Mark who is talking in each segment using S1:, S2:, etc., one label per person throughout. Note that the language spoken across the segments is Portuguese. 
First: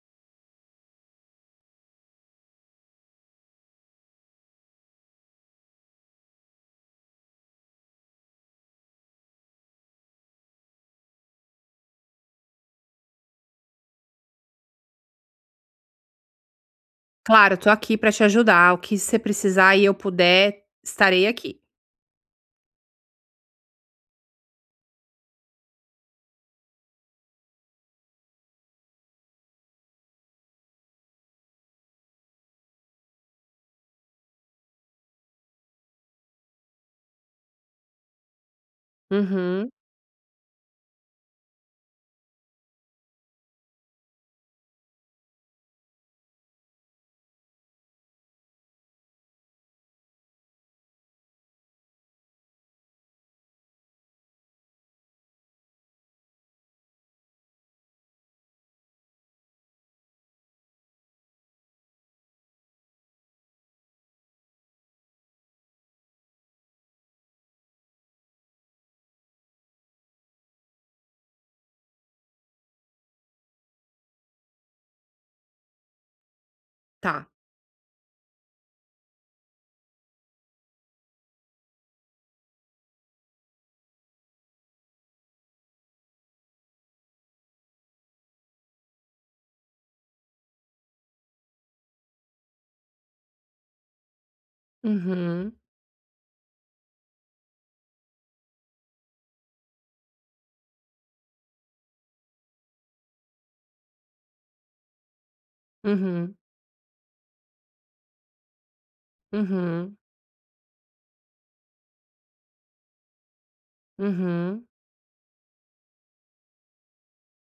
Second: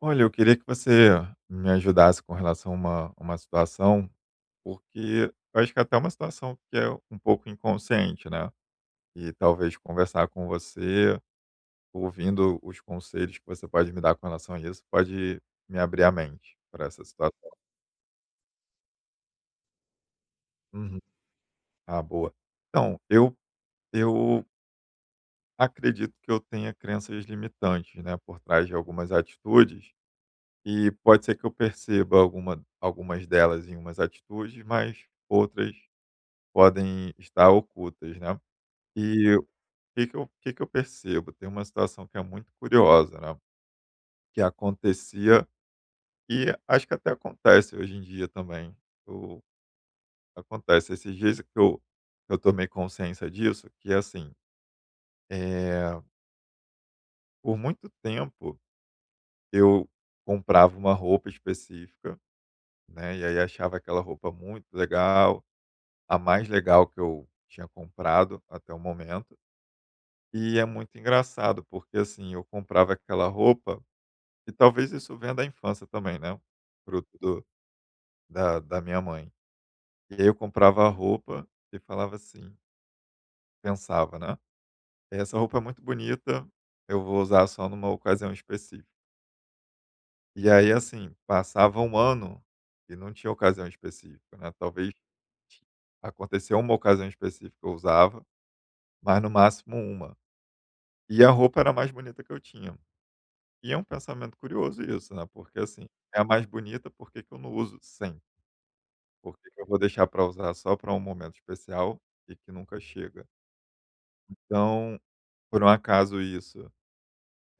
S1: Olha, eu queria que você me ajudasse com relação a uma situação, porque eu acho que até é uma situação que é um pouco inconsciente, né? E talvez conversar com você, ouvindo os conselhos que você pode me dar com relação a isso, pode me abrir a mente para essa situação.
S2: Claro, eu tô aqui pra te ajudar. O que você precisar e eu puder,
S1: Uhum.
S2: estarei aqui.
S1: Ah, boa. Então, eu acredito que eu tenha crenças limitantes, né, por trás de algumas atitudes. E pode ser que eu perceba algumas delas em umas atitudes, mas outras podem estar ocultas, né. E o
S2: Uhum.
S1: que que eu o que que eu percebo? Tem uma situação que é muito curiosa, né, que acontecia e acho que até acontece hoje em dia também. O Acontece esses dias que eu tomei consciência disso, que é assim, eh, por muito tempo eu comprava uma roupa específica, né, e aí achava aquela roupa muito legal, a mais legal que eu tinha comprado até o momento. E é muito engraçado, porque assim, eu comprava aquela roupa, e talvez isso venha da infância também, né, fruto
S2: Tá.
S1: do da minha mãe. E aí eu comprava a roupa e falava assim, pensava, né: "Essa roupa é muito bonita, eu vou usar só numa ocasião específica". E aí, assim, passava um ano e não tinha ocasião específica, né, talvez
S2: Uhum.
S1: ti aconteceu uma ocasião específica que eu usava, mas no máximo uma. E a roupa era a mais bonita que eu tinha. E é um pensamento curioso isso, né, porque, assim, é a
S2: Uhum.
S1: mais bonita, por que que eu não uso sempre? Por que que eu vou
S2: Uhum.
S1: deixar para usar só para um momento especial e que nunca chega?
S2: Uhum.
S1: Então, por um acaso isso,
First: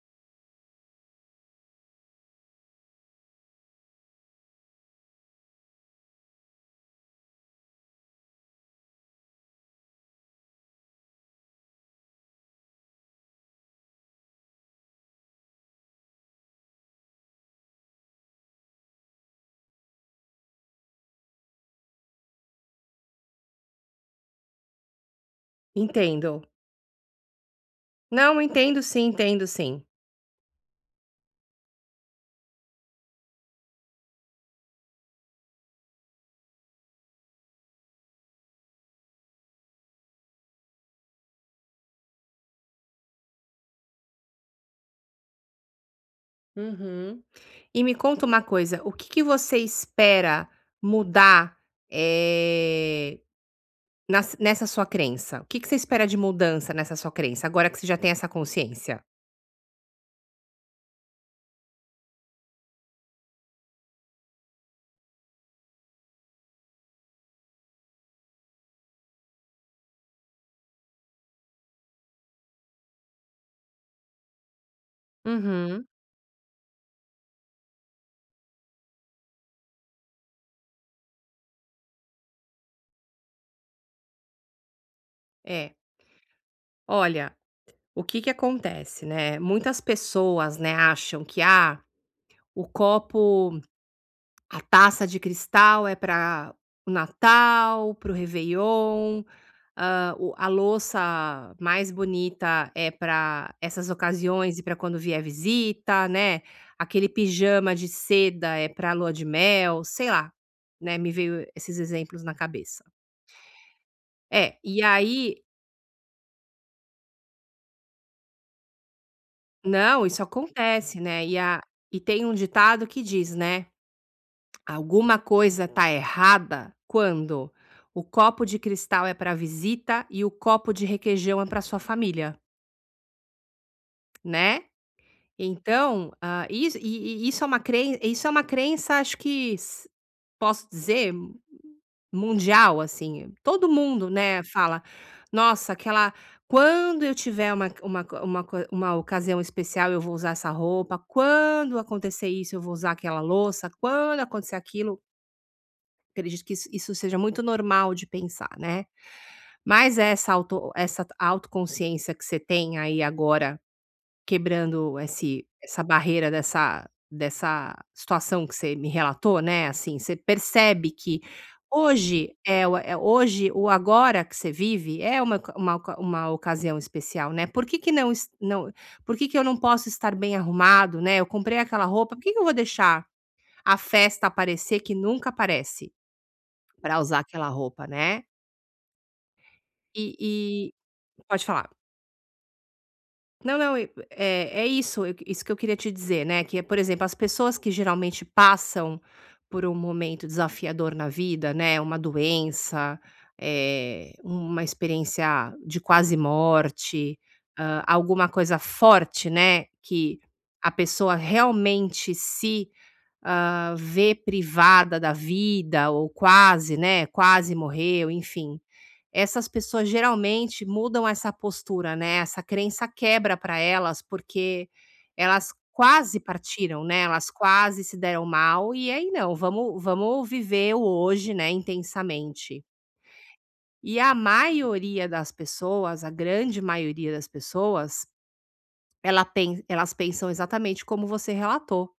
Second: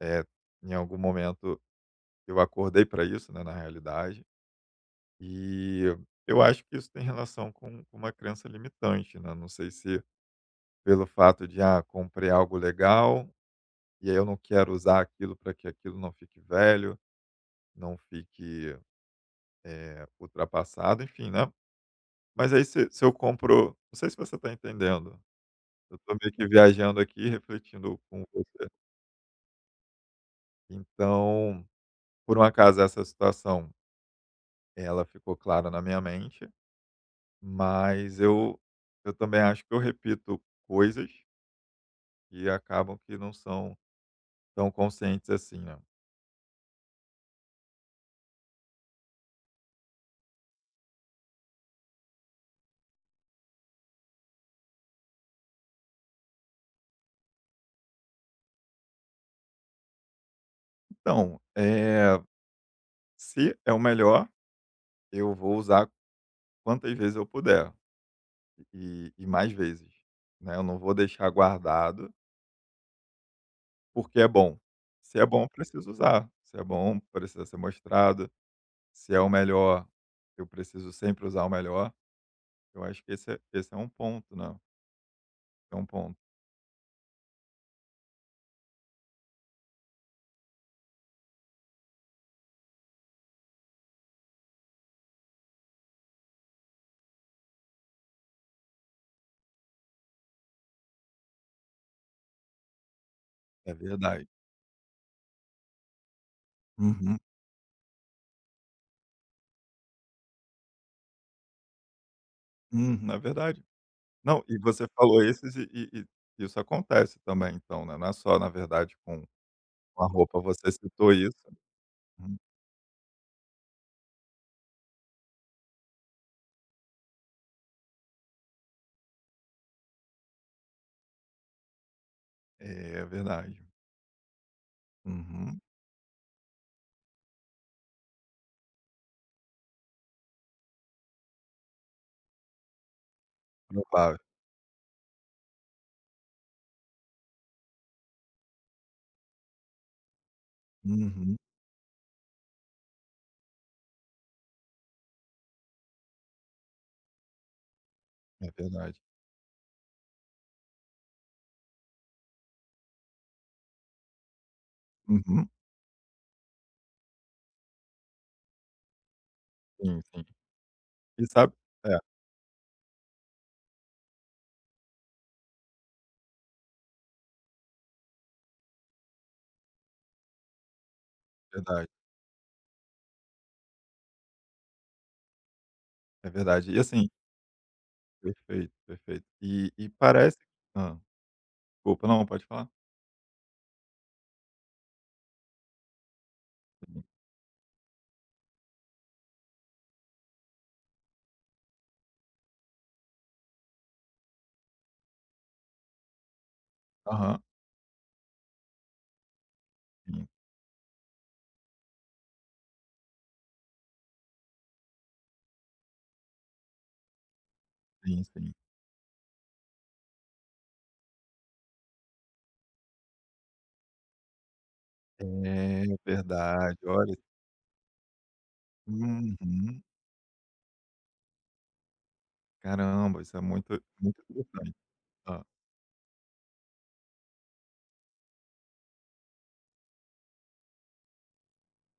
S1: é em algum momento eu acordei para isso, né, na realidade, e eu acho que isso tem relação com uma crença limitante, né, não sei se pelo fato de, ah, comprei algo legal, e aí eu não quero usar aquilo para que aquilo não fique velho, não fique, ultrapassado, enfim, né. Mas aí se eu compro, não sei se você está entendendo, eu tô meio
S2: Entendo.
S1: que viajando aqui, refletindo com
S2: Não,
S1: você.
S2: entendo sim, entendo sim.
S1: Então, por um acaso essa situação, ela ficou clara na minha mente, mas eu também acho que eu repito coisas que acabam que não são tão conscientes assim, né.
S2: Uhum. E me conta uma coisa, o que que você espera mudar, eh, nas nessa sua crença? O que que você espera de mudança nessa sua crença, agora que você já tem essa consciência?
S1: Então, se é o melhor, eu vou usar quantas vezes eu puder, e mais vezes, né, eu não vou deixar guardado, porque é bom. Se é bom, eu
S2: Uhum.
S1: preciso usar. Se é bom, precisa ser mostrado. Se é o melhor, eu preciso sempre usar o melhor. Eu acho que esse é um ponto, né,
S2: É,
S1: é um ponto.
S2: olha. O que que acontece, né? Muitas pessoas, né, acham que ah, o copo, a taça de cristal é para o Natal, para o Réveillon, ah, a louça mais bonita é para
S1: É
S2: essas
S1: verdade.
S2: ocasiões e para quando vier visita, né? Aquele
S1: Uhum.
S2: pijama de seda é para lua de mel, sei lá, né? Me veio esses exemplos na cabeça.
S1: Uhum. É verdade. Não,
S2: É,
S1: e
S2: e
S1: você falou
S2: aí,
S1: esses e isso acontece também então, né, não é só na verdade com
S2: não,
S1: a
S2: isso
S1: roupa, você
S2: acontece,
S1: citou
S2: né?
S1: isso.
S2: E, a, e tem um
S1: Uhum.
S2: ditado que diz, né? Alguma coisa tá errada quando o copo de cristal é para visita e o copo de requeijão é para sua família,
S1: É verdade.
S2: né.
S1: Uhum.
S2: Então, ah, isso é uma crença, isso é uma crença, acho que s posso dizer mundial, assim, todo mundo,
S1: Provável.
S2: né, fala: "Nossa, aquela quando eu tiver uma co- uma co uma ocasião especial, eu vou usar essa roupa,
S1: Uhum.
S2: quando acontecer isso eu vou usar aquela louça, quando acontecer aquilo". Acredito que isso seja muito normal de pensar,
S1: É
S2: né.
S1: verdade.
S2: Mas essa autoconsciência que você tem aí agora, quebrando esse
S1: Uhum.
S2: essa barreira dessa situação que você me relatou, né, assim,
S1: Sim,
S2: você
S1: sim.
S2: percebe que
S1: E sabe, é
S2: hoje é o é hoje o agora que você vive é uma ocasião especial, né. Por que que eu não posso estar bem arrumado, né, eu comprei aquela
S1: verdade,
S2: roupa, por que que eu vou deixar a festa aparecer que nunca aparece?
S1: é verdade. E
S2: Pra
S1: assim,
S2: usar aquela roupa, né.
S1: perfeito, perfeito. E
S2: E
S1: parece,
S2: e
S1: hã,
S2: Pode falar.
S1: desculpa, não, pode falar.
S2: Não, não, e é é isso, eu isso que eu queria te dizer, né, que é, por exemplo,
S1: Sim.
S2: as pessoas que geralmente passam por um momento desafiador na vida, né, uma doença, uma experiência de quase morte,
S1: Aham,
S2: alguma coisa forte, né, que a pessoa realmente se, vê privada da vida ou quase, né, quase morreu,
S1: sim, sim, sim.
S2: enfim. Essas pessoas geralmente mudam essa postura, né, essa crença quebra para elas, porque elas
S1: É
S2: quase
S1: verdade,
S2: partiram, né,
S1: olha,
S2: elas quase se deram mal, e aí não,
S1: uhum.
S2: vamos viver o hoje, né, intensamente.
S1: Caramba, isso é muito
S2: E a
S1: muito interessante.
S2: maioria das
S1: Hã.
S2: pessoas, a grande maioria das pessoas, elas pensam exatamente como você relatou,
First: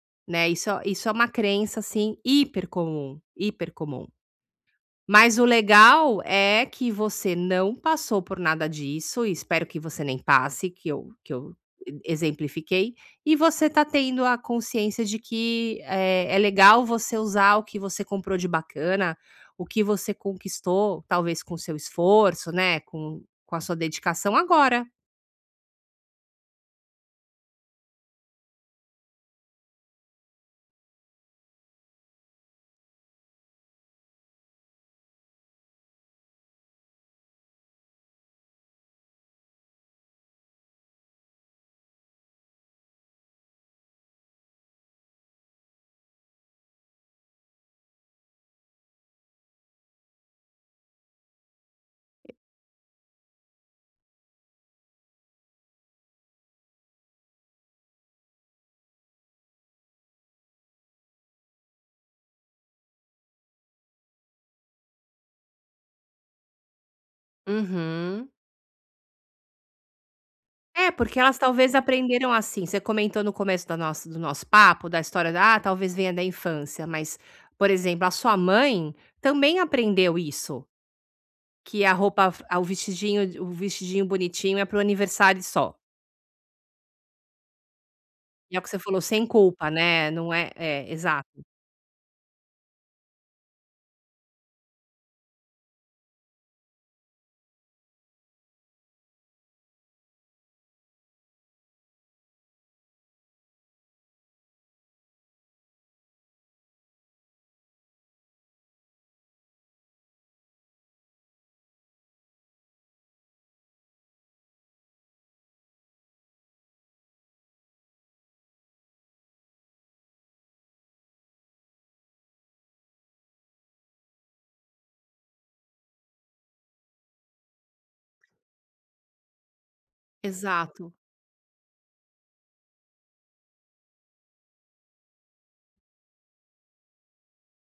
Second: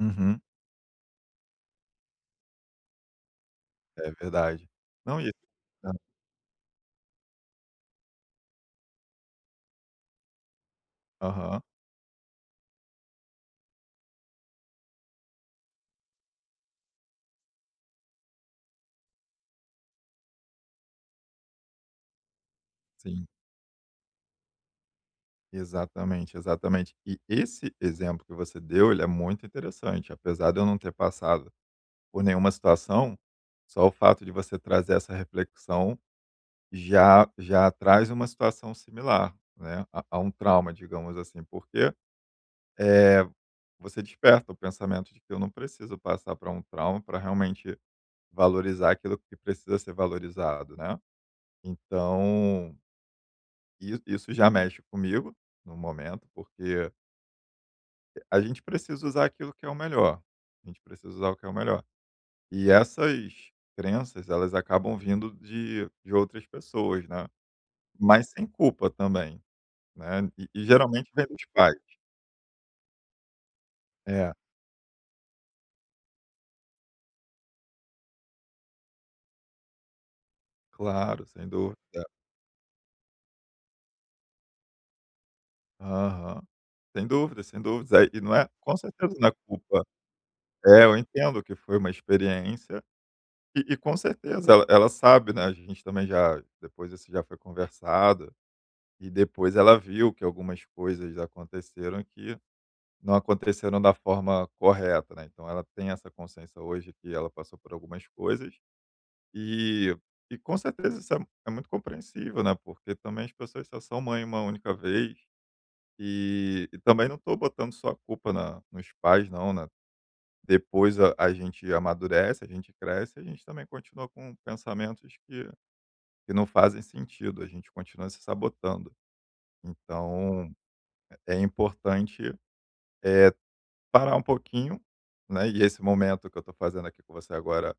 S1: Uhum,
S2: né, isso é uma crença, assim, hipercomum, hipercomum.
S1: é verdade. Não, isso,
S2: Mas o
S1: ah,
S2: legal é que você não passou por nada disso, e espero que você nem passe, que eu
S1: aham,
S2: exemplifiquei, e você tá tendo a consciência de que, é legal você usar o que você comprou de bacana, o que você conquistou, talvez com seu esforço, né, com
S1: sim,
S2: a sua dedicação agora.
S1: exatamente, exatamente. E esse exemplo que você deu, ele é muito interessante, apesar de eu não ter passado por nenhuma situação, só o fato de você trazer essa reflexão já já traz uma situação similar, né, a um trauma, digamos assim, porque, é você desperta o pensamento de que eu não preciso passar para um trauma para realmente valorizar aquilo que precisa ser valorizado, né. Então, i isso já mexe comigo no momento, porque a gente precisa usar aquilo que é o melhor, a gente precisa usar o que é o melhor. E essas crenças, elas acabam vindo de outras pessoas, né, mas
S2: Uhum.
S1: sem culpa também. Né, e
S2: É,
S1: geralmente
S2: porque
S1: vem
S2: elas
S1: dos
S2: talvez
S1: pais.
S2: aprenderam assim, você comentou no começo da nossa do
S1: É,
S2: nosso papo, da história da: "Ah, talvez venha da infância", mas, por exemplo, a sua mãe também aprendeu isso,
S1: claro, sem dúvida.
S2: que a roupa f ah, o vestidinho bonitinho é para o aniversário só.
S1: Aham. Sem dúvidas, sem dúvidas. Aí e não é,
S2: E é o que
S1: com
S2: você falou,
S1: certeza
S2: sem
S1: não é
S2: culpa,
S1: culpa,
S2: né, não é
S1: é,
S2: é,
S1: eu
S2: exato,
S1: entendo que foi uma experiência e com certeza ela sabe, né, a gente também já, depois isso já foi conversado, e depois ela viu que algumas coisas aconteceram que não aconteceram da forma correta, né, então ela tem essa consciência hoje que ela passou por algumas coisas E e com certeza isso é muito compreensível, né, porque também as pessoas só são mãe uma única vez, e também não estou botando só a culpa na nos pais não, né. Depois a gente amadurece, a gente cresce, a gente também continua com pensamentos que não fazem sentido, a gente continua se sabotando. Então
S2: exato.
S1: é importante, eh, parar um pouquinho, né, e esse momento que eu estou fazendo aqui com você agora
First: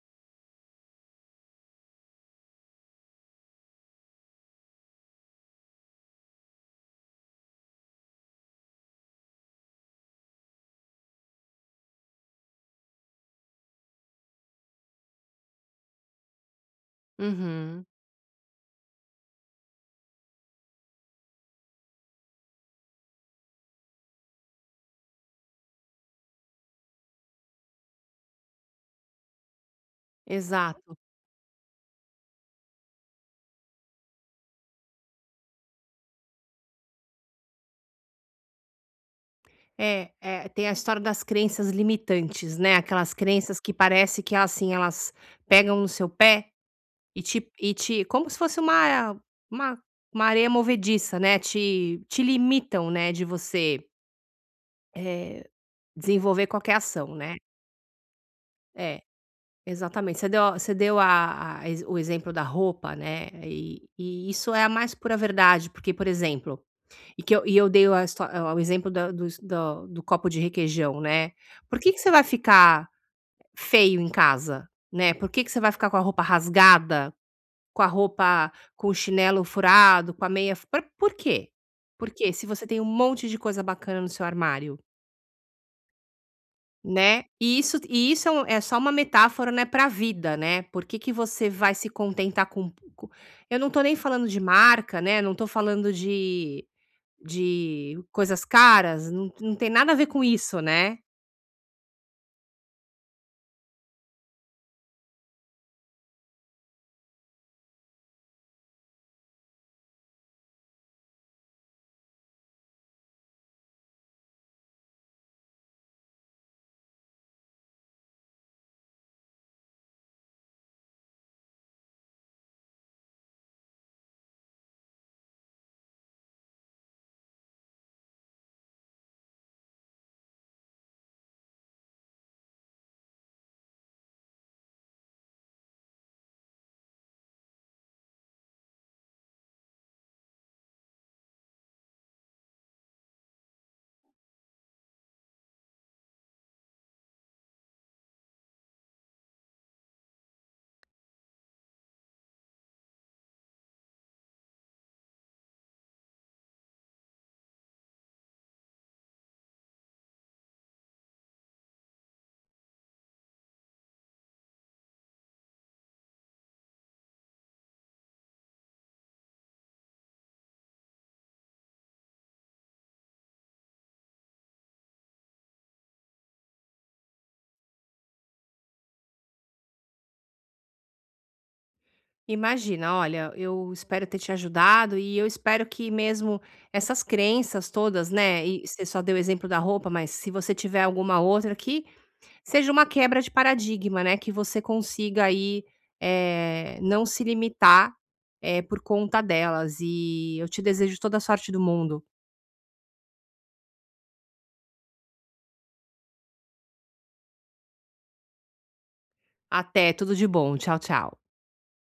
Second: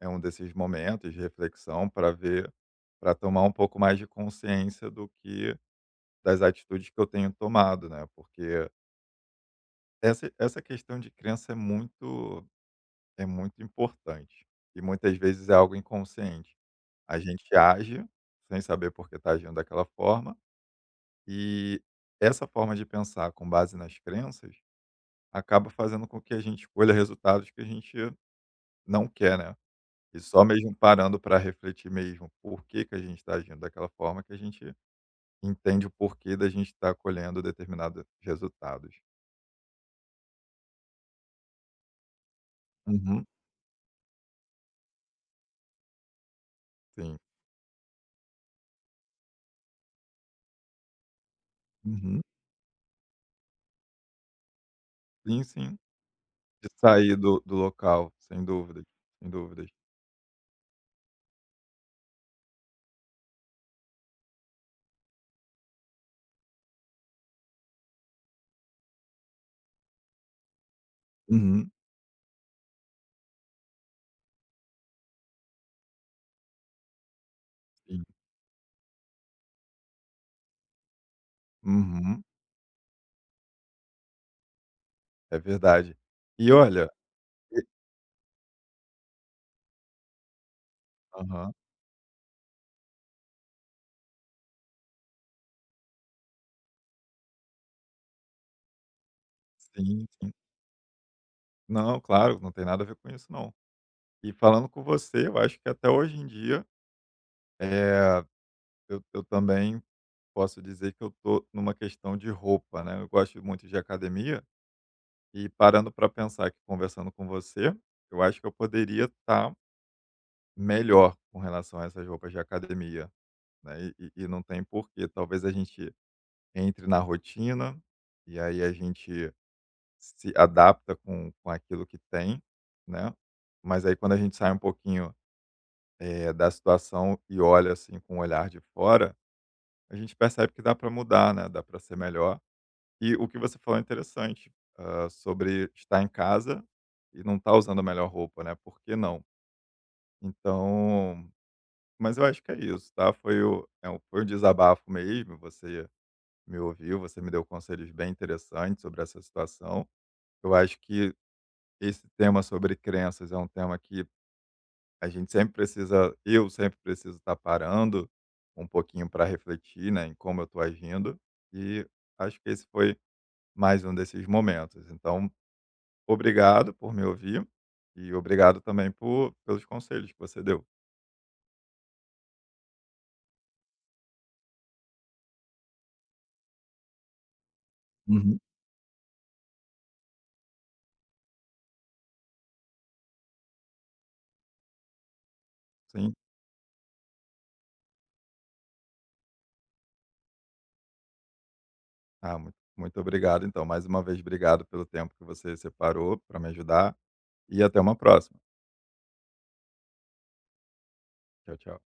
S1: é um desses momentos de reflexão para ver, para tomar um pouco mais de consciência do que, das atitudes que eu tenho tomado, né? Porque essa questão de crença é muito importante e muitas vezes é algo inconsciente. A gente
S2: Uhum,
S1: age sem saber por que está agindo daquela forma, e essa forma de pensar com base nas crenças acaba fazendo com que a gente escolha resultados que a gente não quer, né? E só mesmo
S2: exato.
S1: parando para refletir mesmo por que que a gente está agindo daquela forma que a gente entende o porquê da gente estar colhendo determinados resultados.
S2: É, é, tem a história das crenças limitantes, né, aquelas
S1: Uhum,
S2: crenças que parece que, elas assim, elas pegam no seu pé.
S1: sim.
S2: E te Como se fosse uma uma areia movediça, né, te
S1: Uhum.
S2: limitam, né, de você, eh,
S1: Sim, sim.
S2: desenvolver
S1: De
S2: qualquer ação,
S1: sair
S2: né.
S1: do local, sem dúvidas,
S2: É,
S1: sem dúvidas.
S2: exatamente. Você deu a ex o exemplo da roupa, né, e isso é a mais pura verdade, porque, por exemplo, e eu dei a histó o exemplo da dos do do copo de requeijão, né.
S1: Uhum,
S2: Por que que você vai ficar feio em casa, né, por que que você vai ficar com a roupa rasgada, com a
S1: sim.
S2: roupa, com o chinelo furado, com a meia fu pra, por quê?
S1: Uhum,
S2: Porque, se você tem um monte de coisa bacana no seu armário,
S1: é verdade. E olha,
S2: né.
S1: e
S2: E isso é um é só uma metáfora, né, pra vida, né. Por que que você
S1: aham,
S2: vai se contentar com co, eu não tô nem falando de marca, né, não tô falando de coisas caras, não tem nada a ver
S1: sim,
S2: com
S1: sim.
S2: isso, né.
S1: Não, claro, não tem nada a ver com isso não. E falando com você, eu acho que até hoje em dia, eh, eu também posso dizer que eu tô numa questão de roupa, né? Eu gosto muito de academia e parando para pensar que, conversando com você, eu acho que eu poderia estar melhor com relação a essas roupas de academia, né? E não tem porquê. Talvez a gente entre na rotina e aí a gente se adapta com aquilo que tem, né? Mas aí quando a gente sai um pouquinho, da situação e olha assim com o olhar de fora, a gente percebe que dá para mudar, né? Dá para ser melhor. E o que você falou é interessante, ah, sobre estar em casa e não estar usando a melhor roupa, né, por que não? Então, mas eu acho que é isso, tá, foi um desabafo mesmo, você me ouviu, você me deu conselhos bem interessantes sobre essa situação. Eu acho que esse tema sobre crenças é um tema que a gente sempre precisa eu sempre preciso estar parando um pouquinho para refletir, né, em como eu estou agindo, e acho que esse foi mais um desses momentos. Então, obrigado por me ouvir e obrigado também por pelos conselhos que você deu.
S2: Imagina, olha, eu espero ter te ajudado e eu espero que mesmo essas crenças todas,
S1: Uhum.
S2: né? E você só deu o exemplo da roupa, mas se você tiver alguma outra que seja uma quebra de paradigma, né? Que você consiga aí
S1: Sim.
S2: não se limitar, por conta delas. E eu te desejo toda a sorte do mundo.
S1: Ah, muito muito obrigado então, mais uma vez obrigado pelo tempo que você separou para me ajudar e até uma próxima.
S2: Até, tudo de bom. Tchau, tchau.
S1: Tchau, tchau.